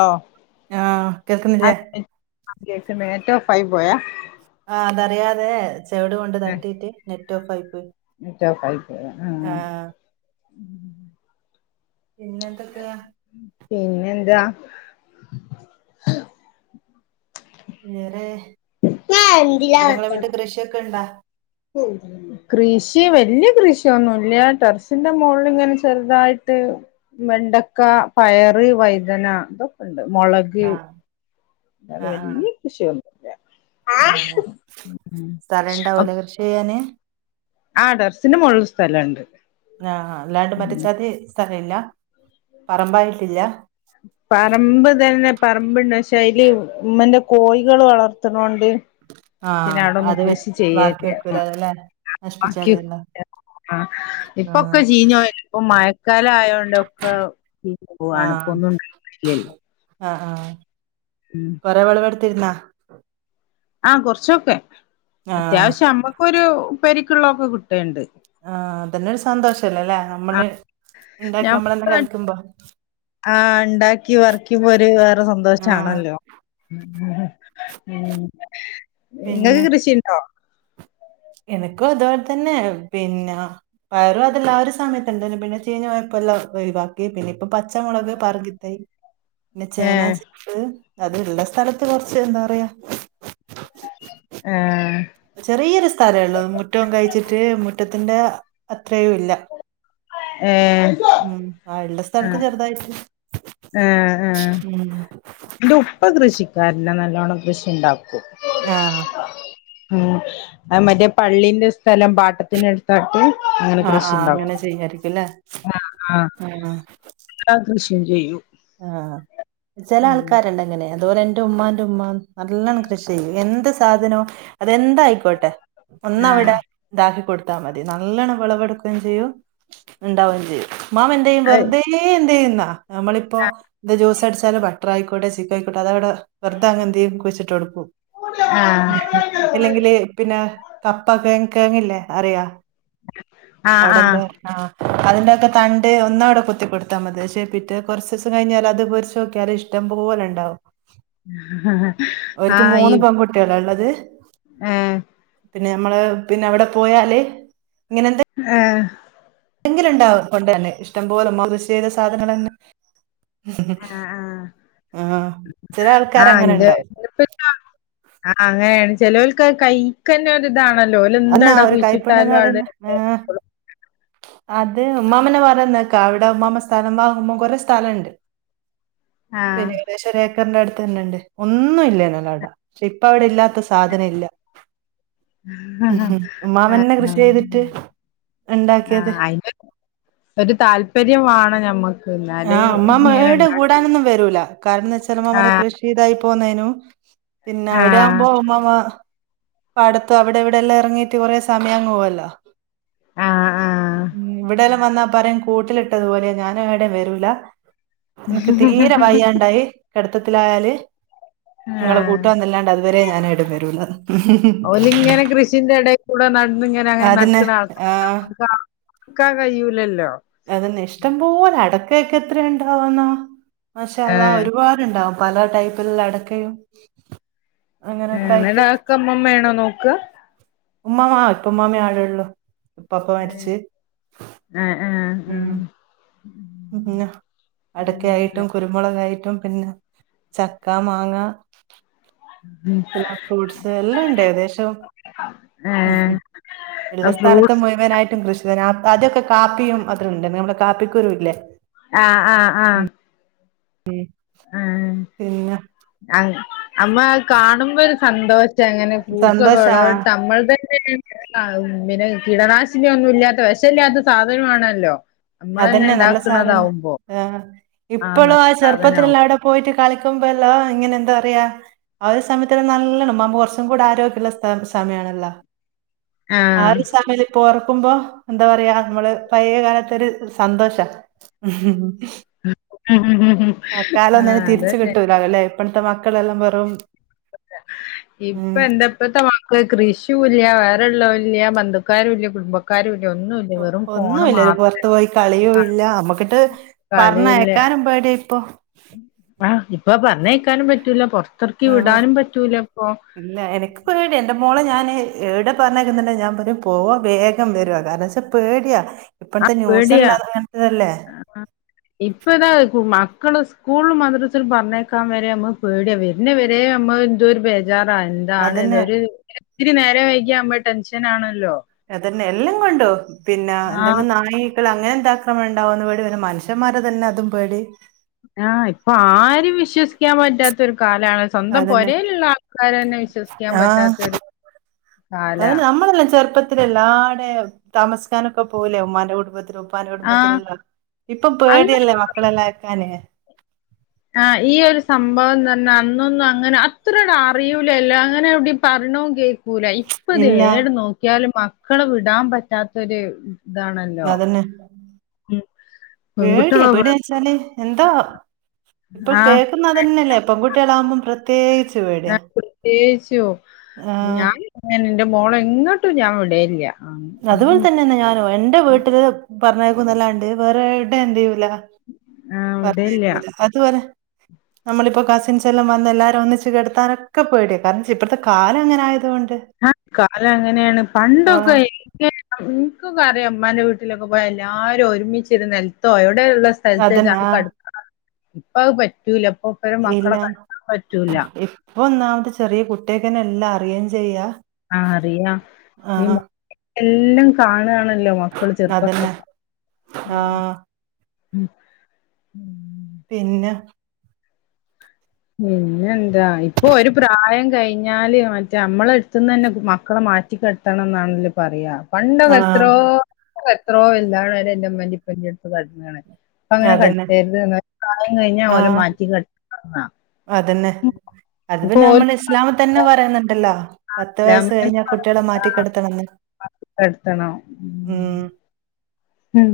ഓ ആഹ് അ കേൾക്കുന്നില്ലേ [inaudible] കേക്ക്ണ് നെറ്റ് ഓഫായിപോയ ആഹ് അതറിയാതെ സവഡ് കൊണ്ട് തട്ടിട്ട് നെറ്റ് ഓഫ് ആയി പോയി നെറ്റ് ഓഫായി പോയ ആ ആഹ് പിന്നെ എന്തൊക്കെയ പിന്നെ എന്താ വേറെ അവിടെങ്ങള വിട്ട് കൃഷിയൊക്കെ ഉണ്ടാ [unintelligible] കൃഷി വല്യ കൃഷിയൊന്നുംല്ല ടെറസിന്റെ മുകളിലിങ്ങനെ ചെറുതായിട്ട് വെണ്ടക്ക പയറ് വൈതന ഇതൊക്കെണ്ട് മുളക് ആ എന്നാലും ആ വല്ല്യാ കൃഷിയൊന്നുല്ല്യ ആ സ്ഥലുണ്ടാവുല കൃഷി ചെയ്യാന് ആ ഡർസിന് മുകളി സ്ഥലം ണ്ട് നഹ അല്ലാണ്ട് മറ്റച്ചാതി സ്ഥല ഇല്ല പറമ്പായിട്ടില്ല പറമ്പ് തന്നെ പറമ്പ്ണ്ട് പക്ഷേ അതില് ഉമ്മന്റെ കോഴികൾ വളർത്തണോണ്ട് പിന്നെ ആഹ് അവിടൊന്നും അത് വെ കൃഷി ബാക്കി ചെയ്യല്ല വെക്കൂലാലൊലേ നശിപ്പിച്ചാളല്ലോ ആ ആ ഇപ്പൊക്കെ ചീഞ്ഞോല്ല ഇപ്പ മഴക്കാലം ആയോണ്ടൊക്കെ ചീഞ്ഞുപോവാണ് ഇപ്പ ഒന്നും ഉണ്ടാ [inaudible] ഇല്ലാലോ ആഹ് ആഹ് ഉം കുറെ വിളവെടുത്തിരുന്നാ ആഹ് കുറച്ചൊക്കെ ആ അത്യാവശ്യം അമ്മക്കൊരു ഉപ്പേരിക്കുള്ളൊക്കെ കിട്ടുണ്ട് ആഹ് അതന്നെ ഒരു സന്തോഷല്ലല്ലേ നമ്മള് ആഹ് ഉണ്ടാക്കി ഞാൻ മ്മള എന്നെ കഴിക്കുമ്പോ ആഹ് ഉണ്ടാക്കി പർക്കുമ്പോ ഒരു വേറെ ആ സന്തോഷാണല്ലോ ഉം എങ്ങക്ക് കൃഷിണ്ടോ എനക്കും അതുപോലെ തന്നെ പിന്ന പയറും അതെല്ല ആ ഒരു സമയത്ത്ണ്ടന്നെ പിന്നെ ചീഞ്ഞ പോയപ്പ എല്ലാം ഒഴിവാക്കി പിന്നെ പ്പോ പച്ചമുളക് പറങ്കിത്തായി പിന്നെ ചേന ഏഹ് ചേ മ്പ് അത്ള്ള സ്ഥലത്ത് കുറച്ച് എന്താ പറയാ ഏഹ് ചെറിയൊരു സ്ഥലള്ളൂ മുറ്റവും കഴിച്ചിട്ട് മുറ്റത്തിന്റെ അത്രയും ഇല്ല ഏഹ് ഉം ആ ഉള്ള സ്ഥലത്ത് ആഹ് ചെറുതായിട്ട് എന്റെ ഉപ്പ കൃഷിക്കാരന നല്ലോണം കൃഷി ഉണ്ടാക്കും ആഹ് ഉം അ മറ്റേ പള്ളീന്റെ സ്ഥലം പാട്ടത്തിന് എടുത്തൊട്ട് ങ്ങനെ കൃഷി ഉണ്ടാക്കും തീനരിക്കല ആഹ് എല്ലാ കൃഷി ചെയ്യൂ ആഹ് ചില ആൾക്കാരുണ്ട്ങ്ങനെ അതുപോലെ എന്റെ ഉമ്മാന്റെ ഉമ്മാ നല്ലണം കൃഷി ചെയ്യും എന്ത് സാധനോ അതെന്തായിക്കോട്ടെ ആഹ് ഒന്നാവിടെ ഇതാക്കി കൊടുത്താ മതി നല്ലണ്ണം വിളവെടുക്കയും ചെയ്യും ഉണ്ടാവുകയും ചെയ്യും മ്മാമ എന്ത ചെയ്യും അത് വെറുതെ എന്തു ചെയ്യുന്നാ നമ്മളിപ്പോ ഇ ജ്യൂസ് അടിച്ചാല് ബ ബട്ടർ ആയിക്കോട്ടെ ചിക്കു ആയിക്കോട്ടെ അത അവിടെ വെറുതാടെന്ത്ചെയ്യും കുഴിച്ചിട്ട് കൊടുക്കും. ആഹ് അല്ലെങ്കില് പിന്നെ കപ്പ കേയങ്ങ് കേയങ്ങില്ലേ അറിയോ ആഹ് അവിടെന്താ ആഹ് ആഹ അതിന്റെക്കെ തണ്ട് ഒന്നവിടെ കുത്തി കെടുത്താൽ മതി ശേ പിറ്റേന്ന് കുറച്ച് ദിവസം കഴിഞ്ഞാൽ അത്പൊരിച്ച് നോക്കിയാല് ഇഷ്ടം പോലെ ഉണ്ടാവും. ഒര്ക്ക് ഈ മൂന്ന് പെൺകുട്ടികള ഉള്ളത്? ആഹ് പിന്നെ നമ്മള് പിന്നെ അവിടെ പോയാല് ഇങ്ങനെ എന്ത ഏ എന്തെങ്കില ഉണ്ടാവും കൊണ്ട് തന്നെ ഇഷ്ടം പോലെ ഉമ്മാമ യൂസ് ചെയ്ത സാധനങ്ങൾ തന്നെ ആഹ് ആഹ് ആഹ ചില ആൾക്കാര അങ്ങനെ ഉണ്ടാവും ആഹ അങ്ങനെയാണ് ചെി ലോല്ക്ക് കഴിക്കന്ന ഇതാണല്ലോ അന്നാ എന്താട ഒരു കൈപ്പുണ്യംന്ന് കുയിച്ചിട്ടാലും അവിടെ പറയുന്ന ആഹ് അത് ഉമ്മാമനെ പറയ നക്കാ അവിടെ ഉമ്മാ സ്ഥലം വാങ്ങുമ്പോം കൊറെേ സ്ഥലംണ്ട് [inaudible] [unintelligible] ഏക്കറിന്റെ അടുത്ത് തന്നെ ഉണ്ട് ഒന്നും ഇല്ല നല്ലോട പക്ഷെ ഇപ്പ അവിടെ ഇല്ലാത്ത സാധനം ഇല്ല. ആഹ ഉമ്മാമന്നെ ആഹ കൃഷി ചെയ്തിട്ട് ഉണ്ടാക്കിയത് ആയി ഒരു താല്പര്യംമാണ് ഞമ്മക്ക് എന്നാല് ആഹ് അമ്മാമ ഇങ്ങനെ ഏടെ ഉണ്ടാക്കാം കൂടാനൊന്നും വരൂല കാരണം ന്നച്ചാമ്മമ്മടെ ആഹ് കൃഷി ചെയ്തതായി പോന്നനു പിന്നെ ആഹ് അവിടെയാവുമ്പോ ഉമ്മാമ പാടത്ത് അവിടെ ഇവിടെയല്ലാം ഇറങ്ങീട്ട് കുറെേ സമയംങ്ങ പോവുല്ലോ ആഹ് ആഹ് ഉ ഇവിടെയെല്ലാം വന്നാ പറയും കൂട്ടിലിട്ടത്പോലെയാ ഞാനും എവിടെയും വരൂല എനക്ക് തീരെ വയ്യണ്ടായി കെടുത്തത്തിലായാല് നിങ്ങളെ ആഹ് കൂട്ടംന്നല്ലാണ്ട് അതുവരെ ഞാൻ ഏടുംവരൂലാന്ന് ഓൽങ്ങനെ കൃഷിന്റെ ഇടെ കൂടെ നടന്ന് ഞൻ അങ്ങനെ അതന്നെ നട്ക്ക്ണ ആഹ് ആൾക്കാര [unintelligible] ക്ക കയ്യൂലല്ലോ അതന്ന ഇഷ്ടം പോലെ അടക്കയൊക്കെ എത്ര ഉണ്ടാവന്നാ പക്ഷേ അല്ലാ ഏഹ് ഒരുപാട്ണ്ടാവും പല ടൈപ്പിലുള്ള അടക്കയും അങ്ങനെയൊക്കെ ആയിട്ട് ക്ക ഉമ്മമ്മ ആണോ നോക്ക ഉമ്മാമ പ്പ ഉമ്മാമേ ആടള്ളു ഉപ്പാപ്പ മരിച്ച് ആഹ് ആഹ് ഉം ആഹ് പിന്നെഅടക്കയായിട്ടും അങ്ങനെ കുരുമുളക്ായിട്ടും പിന്നെ ചക്ക, മാങ്ങ പിന്നെ ഫ്രൂട്ട്സ് എല്ലാം ഉണ്ട് ഏകദേശം ഏഹ് ഉള്ള സ്ഥലത്ത് ഫ്രൂട്ട്സ് മുഴുവ വനായിട്ടും കൃഷി [unintelligible] അതൊക്കെ കാപ്പിയും അത്ര ഉണ്ട് നമ്മള കാപ്പിക്കൂരും ഇല്ലേ ആഹ ആഹ ആഹ ഉം പിന്നെ ആ അമ്മ അഹ് കാണുമ്പോ ഒരു സന്തോഷ [unintelligible] അങ്ങനെ ഫ്രൂട്ട്സ് ഒക്കെ സന്തോഷ ആ വിളവ് ടുത്താ നമ്മൾ തന്നെയാണ് പിന്നെ കീടനാശിനിയ ഒന്നും ഇല്ലാത്ത വെശല്ലാത്ത സാധനമാണല്ലോ നമ്മളന്നെ അതന്നെ നല്ല സാധനം ഉണ്ടാക്കുന്നതാവുമ്പോ ആ ഇപ്പളും നല്ല ആ ചെറുപ്പത്തിലെല്ല സാധനാവും അവിടെ പോയിട്ട് കളിക്കുമ്പോല്ലോ ഇങ്ങനെ എന്താ പറയാ ആ ഒരു സമയത്ത് നല്ലണം [unintelligible] കുറച്ചും കൂടെആരോഗ്യള്ള സമയണല്ലോ ആ ആഹ് സമയ ഇപ്പ ഓറ്ക്കുമ്പോ എന്താ പറയാ നമ്മള് പഴേ കാലത്തൊരു സന്തോഷ അ കാലന്നും ആഹ് തിരിച്ച് അതന്നെ കിട്ടൂലല്ലേ ഇപ്പഴത്തെ മക്കളെല്ലാം വെറും ഉം ഇപ്പൊ എന്താപ്പത്തെ കൃഷിയുംല്ല വേറെ ഉള്ളവും ഇല്ല ബന്ധുക്കാരും ഇല്ല കുടുംബക്ക ഒന്നുല്ല ഒരു പുറത്ത് പോയി കളിയും ആഹ് ഇല്ല നമ്മക്കിട്ട് കളിയില്ല പറഞ്ഞേക്കാനും പേടിയ ഇപ്പൊ ആഹ് ഇപ്പൊ പറഞ്ഞേക്കാനും പറ്റൂല പൊറത്തിറക്കി ആഹ് വിടാനും പറ്റൂല ഇപ്പൊ ഇല്ല എനിക്ക് പേടിയാ എന്റെ മോളെ ഞാന് എവിടെപറഞ്ഞക്കുന്നുണ്ട ഞാൻ പറഞ്ഞ പോവാ വേഗം വരുവാ കാരണം വച്ചാൽ പേടിയാ ആ ഇപ്പഴത്തെ പേടിയാ ന്യൂസല്ലാത അങ്ങനത്തതല്ലേ ഇപ്പ താ മക്കള് സ്കൂള മദ്രസൽ പറഞ്ഞേക്കാൻ വരെമ്മ പേടിയാ വരുന്ന വരേ നമ്മഎന്തൊരു വേ ചാറാ എന്താണ് അതന്നെ ഒരു ഇത്തിരി നേരം വൈകിയാ നമ്മൾ ടെൻഷൻ ആണല്ലോ അതന്നെ എല്ലാം കൊണ്ടോ പിന്നെ ആഹ് എന്തെങ്കും നായി ഇല്ല അങ്ങനെ എന്താക്ക ഉണ്ടാവുന്നന്ന് പേടി മനുഷന്മാരെ തന്നെ അതും പേടി ആഹ് ഇപ്പംആരും വിശ്വസിക്കാൻ പറ്റാത്ത ഒരു കാലാണ് സ്വന്തം െപാ അതന്നെ രേല്ള്ളആൾക്കാര തന്നെ വിശ്വസിക്കാൻ പറ്റാത്തരു അത് നമ്മളെല്ലാം ചെറുപ്പം ആദൃം എല്ലാടെ താമസിക്കാനൊക്കെ പോകൂലേ ഉമ്മൻ്റെ കുടുംബത്തിലും ഉപ്പ ആഹ് കുടുംബത്തിലല്ലോ ഇപ്പം അന്ന് പേടിയല്ലേ മക്കളെല്ലാം അയക്കാന് ഈ ഒരു സംഭവം പറഞ്ഞാ അന്നൊന്നും അങ്ങനെ അത്ര ഒരു അറിയൂലല്ലോ അങ്ങനെ എവിടെയും പറയ്ണതും കേക്കൂ കൂല ഇപ്പൊ ഇല്ല എവിടെ നോക്കിയാലും മക്കളെ വിടാൻ പറ്റാത്തൊരു ഇതാണല്ലോ അതന്നെ പെൺകുട്ടികളാ എന്താച്ചാല് എന്തോ ഇപ്പൊ ആഹ് കേൾക്കുന്നത് അതെന്നെല്ലേ പെൺകുട്ടികളാകുമ്പോൾ പ്രത്യേകിച്ച് പേടിയാ ആഹ് ആഹ് ഞൻ എന്റെ മോളേ എങ്ങോട്ടും ഞാൻ വിടലില്ല അതുപോലെ തന്നെയെന്ന ഞാനും എന്റെ വീട്ടില് പറഞ്ഞേക്കുന്നല്ലാണ്ട് വേറെ ഇവിടെയും എന്ത് ചെയ്യൂല ആഹ് വിടേല്ല പറഞ്ഞേക്കൂല അത് വരെ നമ്മളിപ്പോ കസിൻസ് എല്ലാം വന്ന് എല്ലാവരും ഒന്നിച്ച് കിടത്താനൊക്കെ പോടിയാ കാരണം ഇപ്പോഴത്തെ കാലം അങ്ങനെ ആയതോണ്ട് ആഹ് കാലം അങ്ങനെയാണ് പണ്ടൊക്കെ ഇൻക്കൊക്കെ അറിയ ഇമ്മാന്റെ വീട്ടിലൊക്കെ പോയ എല്ലാരും ഒരുമിച്ചിരുന്ന് നൽത്തോ എവിടെ ഉള്ള സ്ഥല അതന്നെ സ്ഥലത്ത് ആഹ് കടുക്ക ഇപ്പം അത് പറ്റൂല ഇപ്പൊ ഇപ്പഴും മക്കളെ ഇല്ലാ കെടത്താൻ പറ്റൂല ഇപ്പൊ ഒന്നാമത്ത് ചെറിയ കുട്ട്യേൾക്ക് എല്ലാം അറിയും ചെയ്യാം ആഹ് അറിയാം ഇപ്പം ഈ മൊബൈൽ എല്ലാം കാണുകണല്ലോ മക്കള് ചെറുപ്പം അതന്നെ തൊട്ടെ ആഹ് ഉം പിന്നെ പിന്നെന്താ ഇപ്പൊ ഒരു പ്രായം കഴിഞ്ഞാല് മറ്റേ നമ്മളെ അടുത്തുന്ന് തന്നെ മക്കളെ മാറ്റി കെടത്ത കിടത്തണം എന്നാണല്ലോ പറയാ പണ്ടൊക്കെ ആഹ് എത്രോ എത്രോ വലുതാവ്ണെ വരെ എൻ്റെ ഉമ്മൻ്റിം ഉപ്പൻ്റിം അടുത്ത് കടന്ന്ണ് ഇപ്പം അങ്ങനെ അതന്നെ കടത്തരുത് ഒരു കാലം കഴിഞ്ഞാ ഓലെ ആഹ് മാറ്റി കടത്തണം ന്നാ അതന്നെ അത് പിന്നെ നമ്മളെ ഇസ്ലാമിൽ തന്നെ പറയുന്നുണ്ടല്ലോ പത്ത് വയസ്സ് കഴിഞ്ഞാ കുട്ടികളെ മാറ്റി മാറ്റിക്കെടുത്തണംന്ന് കെടത്തണം. ഉം ഉം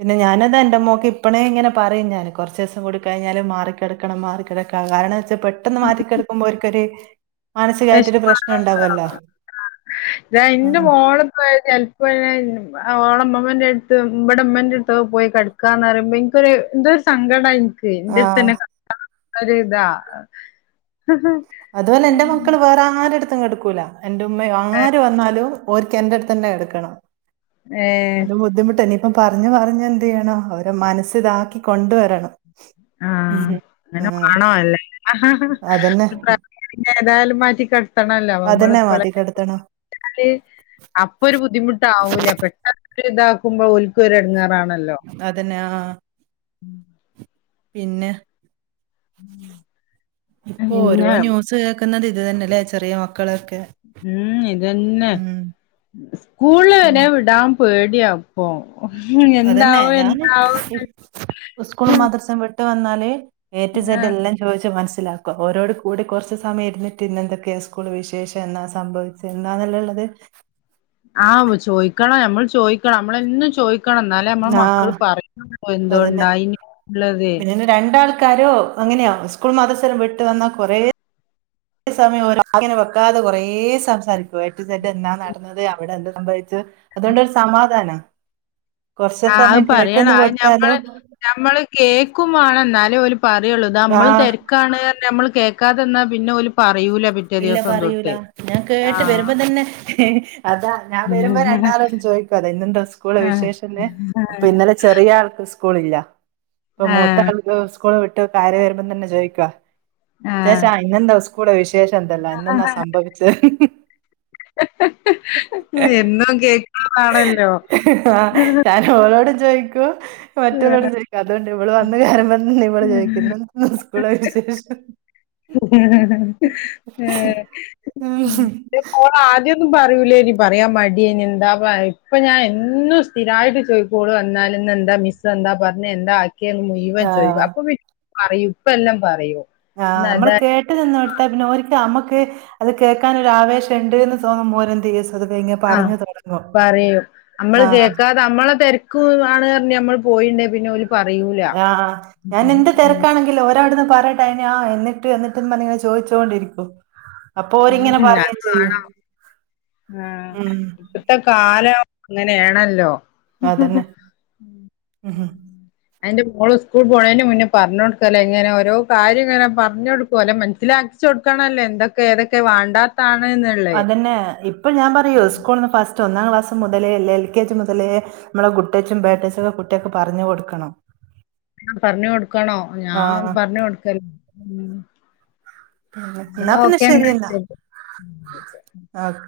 പിന്നെ ഞാൻ എന്റെ മോക്ക് ഇപ്പയേ ഇങ്ങനെ പറയും ഞൻ കുറച്ച് ദിവസം കൂടെ കഴിഞ്ഞാൽ മാറിക്കെട മാറിക്കിടക്കാ കാരണം എന്തെന്ന് വെച്ചാൽ പെട്ടെന്ന് മാറിക്കിടക്കുമ്പോൾ ഓൽക്കൊരു വേഷ്മം ആണല്ലോ ഇതാ ഇന്റെ ആഹ് മോള് ഇപ്പയ്ന് ഓള് ഉമ്മന്റെ അടുത്ത് ഇവിടെ ഉമ്മൻ്റെ അടുത്ത് പോയി കടക്കാന്ന് പറയുമ്പോ എനിക്കൊരു എന്തരു സങ്കടം എനിക്ക് എന്റെ ആഹ് അടുത്തന്നെ കടത്തണംന്ന ഒരുതാ അതുപോലെ എന്റെ മക്കള് വേറെ ആരടുത്തും കടുക്കൂല എന്റെ ഉമ്മയും ആര് വന്നാലും ഓര്ക്ക് ഏൻ്റെടുത്ത് തന്നെ കെടക്കണം ഏഹ് അത് ബുദ്ധിമുട്ട് തന്നെയാ പറഞ്ഞ് പറഞ്ഞ് എന്ത് ചെയ്യണം അവരെ മനസ്സലാക്കി കൊണ്ടുവരണം ഉം ആഹ് ആ, അങ്ങനെ മാണോ അല്ലേ അതന്നെ പിന്നെ ഏതായാലും മാറ്റി കിടത്തണല്ലോ അതന്നെ നമ്മളിപ്പളെ മാറ്റി കിടത്തണം [unintelligible] അപ്പൊ ഒരു ബുദ്ധിമുട്ടാവൂല പെട്ടെന്ന് [unintelligible] ഇതാക്ക്മ്പോ ഓല്ക്കൊരു എടങ്ങാറാണല്ലോ അതെന്നെ ആഹ് ആഹ് ആഹ് പിന്നെ ഇപ്പൊ ഓരോ തന്നെ. ന്യൂസ് കേക്ക്ന്നത് ഇത് തന്നെല്ലേ ചെറിയ മക്കളൊക്കെ ഉം ഇതെന്നെ ഉം സ്കൂള്ല് പിന്നെ വരെ വിടാം പേടിയാ ഇപ്പൊ അതന്നെ എന്താവും ഞാനും എന്താവും ഉ ഉസ്കൂളും മദ്രസ്സും വി ട്ട് വന്നാല് ഏ ടു സെഡ് ആഹ് എല്ലേം ചോയിച്ച് മനസ്സിലാക്കാ ഓരോട്ക്കൂടി കൊറച്ച് സമയം ഇരിന്നിട്ട് ഇന്ന് എന്തെക്കെയാ സ്കൂള് വിശേഷം എന്നാ സംഭവി തിന്നാന്ന്ള്ളെ ഇള്ളത് ആഹ് മ് ചോയ്ക്കണം നമ്മൾ ചോയ്ക്കണം നമ്മളെന്നും ചോയ് ക്കണം ഇന്നാലേ അമ്മളെ ആഹ് മക്കള് [unintelligible] എന്തോണ്ടായിന്ന്ള്ളതെ രണ്ടാൾക്കാരു അങ്ങനെയാ സ്കൂൾ മദ്രസ്സല്ലാം വിട്ട് വന്ന കൊറെ സമയം [unintelligible] വെക്കാതെ കൊറേ സംസാരിക്കും എ ടു സെറ്റന്നാ നട് ന്നത് അവടെ എന്ത് സംഭവിച്ചു അതോണ്ടൊര് സമാധാനാ കൊറ്ച്ച് ആഹ് അത് സമയം പറയണം കേട്ട്ന്ന് അത് കൊട്ത്താലും ഞമ്മള് കേക്കും വാണം ന്നാലേ ഓല് പറയുള്ളൂ. ഇതമ്മള് ആഹ് തെര് ക്കാണ് യർഞ്ഞ നമ്മള് കേൾക്കാതെന്നാ പിന്നെ ഓല് പറയൂല പി ഇല്ല പറയൂല ഞാൻ കേട്ട് വെരുമ്പതന്നെ ഏഹ് അതാ ഞാൻ വരുമ്പോ രണ്ടാളോടും ചൊയ്കത് ഇന്നെന്താ സ്കൂള് ആഹ് വിശേഷന്ന് അപ്പൊ ഇന്ന് ചെറിയ ആൾക്ക് സ്കൂൾ ഇല്ല ഇപ്പൊ ആഹ് മൂത്താൾക്ക് സ്കൂള് വിട്ട് കയറി വരുമ്പോ തന്നെ ചോയ്ക്ക ആഹ് ചാച്ചാ ഇന്നെന്താ സ്കൂളിലെ വിശേഷം? എന്തല്ല എന്നന്നെന്നാ സംഭവിചെ [unintelligible] [unintelligible] എന്നും കേക്കണതാണല്ലോ ആഹ് [unintelligible] ഞാൻ ഓളോടും ചോയിക്കും മറ്റുള്ളോടും ചോയ്ക്കും അതുകൊണ്ട് ഇവള് വന്ന് കേറുംമ്പോം തന്നെ ഇവള് ചോയ്ക്കുന്ന്. സ്കൂളെ വിശേഷം. ഏ ൻ്റെ മോളാദ്യം ന്നും പറയുലേനി പറയാൻ മടിയേനി എന്താപ്പ അഹ് ഇപ്പൊ ഞാ എന്നും സ്ഥിരായിട്ട് ചോയി ഇപ്പൊ ഓള് വന്നാല് ഇന്നെന്താ മിസ്സെന്താ പറ്ഞ്ഞേ എന്താ ആക്കിയേന്ന് മു ഴുവൻ ചോയ്ക്കും ആഹ് അപ്പൊ പിന് പറയും ഇപ്പെല്ലാം പറയും ആഹ് ഇന്ന് നമ്മള് അതാ കേ ട്ട് നിന്നോട്താ പിന്നെ ഓര്ക്ക് നമ്മക്ക് അത് കേക്കാനൊര് ആവേശം ഇണ്ട്ന്ന് തോന്നുമ്പോ ഓരന്തെയ്യും സ്വധവേ ഇങ്ങ ആഹ് പറിയും അമ്മള് ആഹ് കേക്കാ ഇതമ്മളെ തെരക്കു ആണ് പറ്ഞ്ഞ് ഞമ്മള് പോയീണ്ടേൽ പിന്നെ ഓല് പറയൂല്ല ആഹ് ഞാൻ എന്ത് തെരക്കാണെങ്കിലും ഓരഅവടന്ന്പറഞ്ഞിട്ട് [unintelligible] എന്നിട്ട് എന്നിട്ട്ന്ന് പറഞ്ഞിട്ടിങ്ങനെ ചോദിച്ചോണ്ടിരിക്കും. അപ്പൊ ഓരിങ്ങനെ പറയയും അത് ചെയ്യും വേണം ഉം ഇപ്പത്ത കാലം ങ്ങനെണല്ലോ അതന്നെ. ഞാൻ എന്റെ മോള് സ്കൂൾ പോണേന്റെ മുന്നേ പറഞ്ഞ് കൊട്ക്കല എങ്ങനെ ഓരോ കാര്യം ഇങ്ങനെ പർഞ്ഞൊട്ക്കും ഓലെ മൻസ്സിലാ [unintelligible] എന്തൊക്കെ ഏതൊക്കെ വാണ്ടാന്ന്. എന്താണ്ന്ന്ള്ളെ. അതന്നെ ഇപ്പൊ ഞാൻ പറയും സ്കൂൾന്ന് ഫസ്റ്റ് ഒന്നാം ക്ലാസ് മുതലേ അല്ലേ എൽ കെ ജി മുതലേ നമ്മളെ ഗുഡ്ടചും ബേടചും കുട്ട്യക്ക് പർഞ്ഞ് കൊട്ക്കണം. പർഞ്ഞ് കൊട്ക്കണം ഞാൻ ആഹ് പർഞ്ഞ് കൊട്ക്കല് ന്നാ എന്നാ പിന്നെ ഓക്കെ എന്നാ ശരിയന്നാ. ശരി [inaudible] ആഹ്.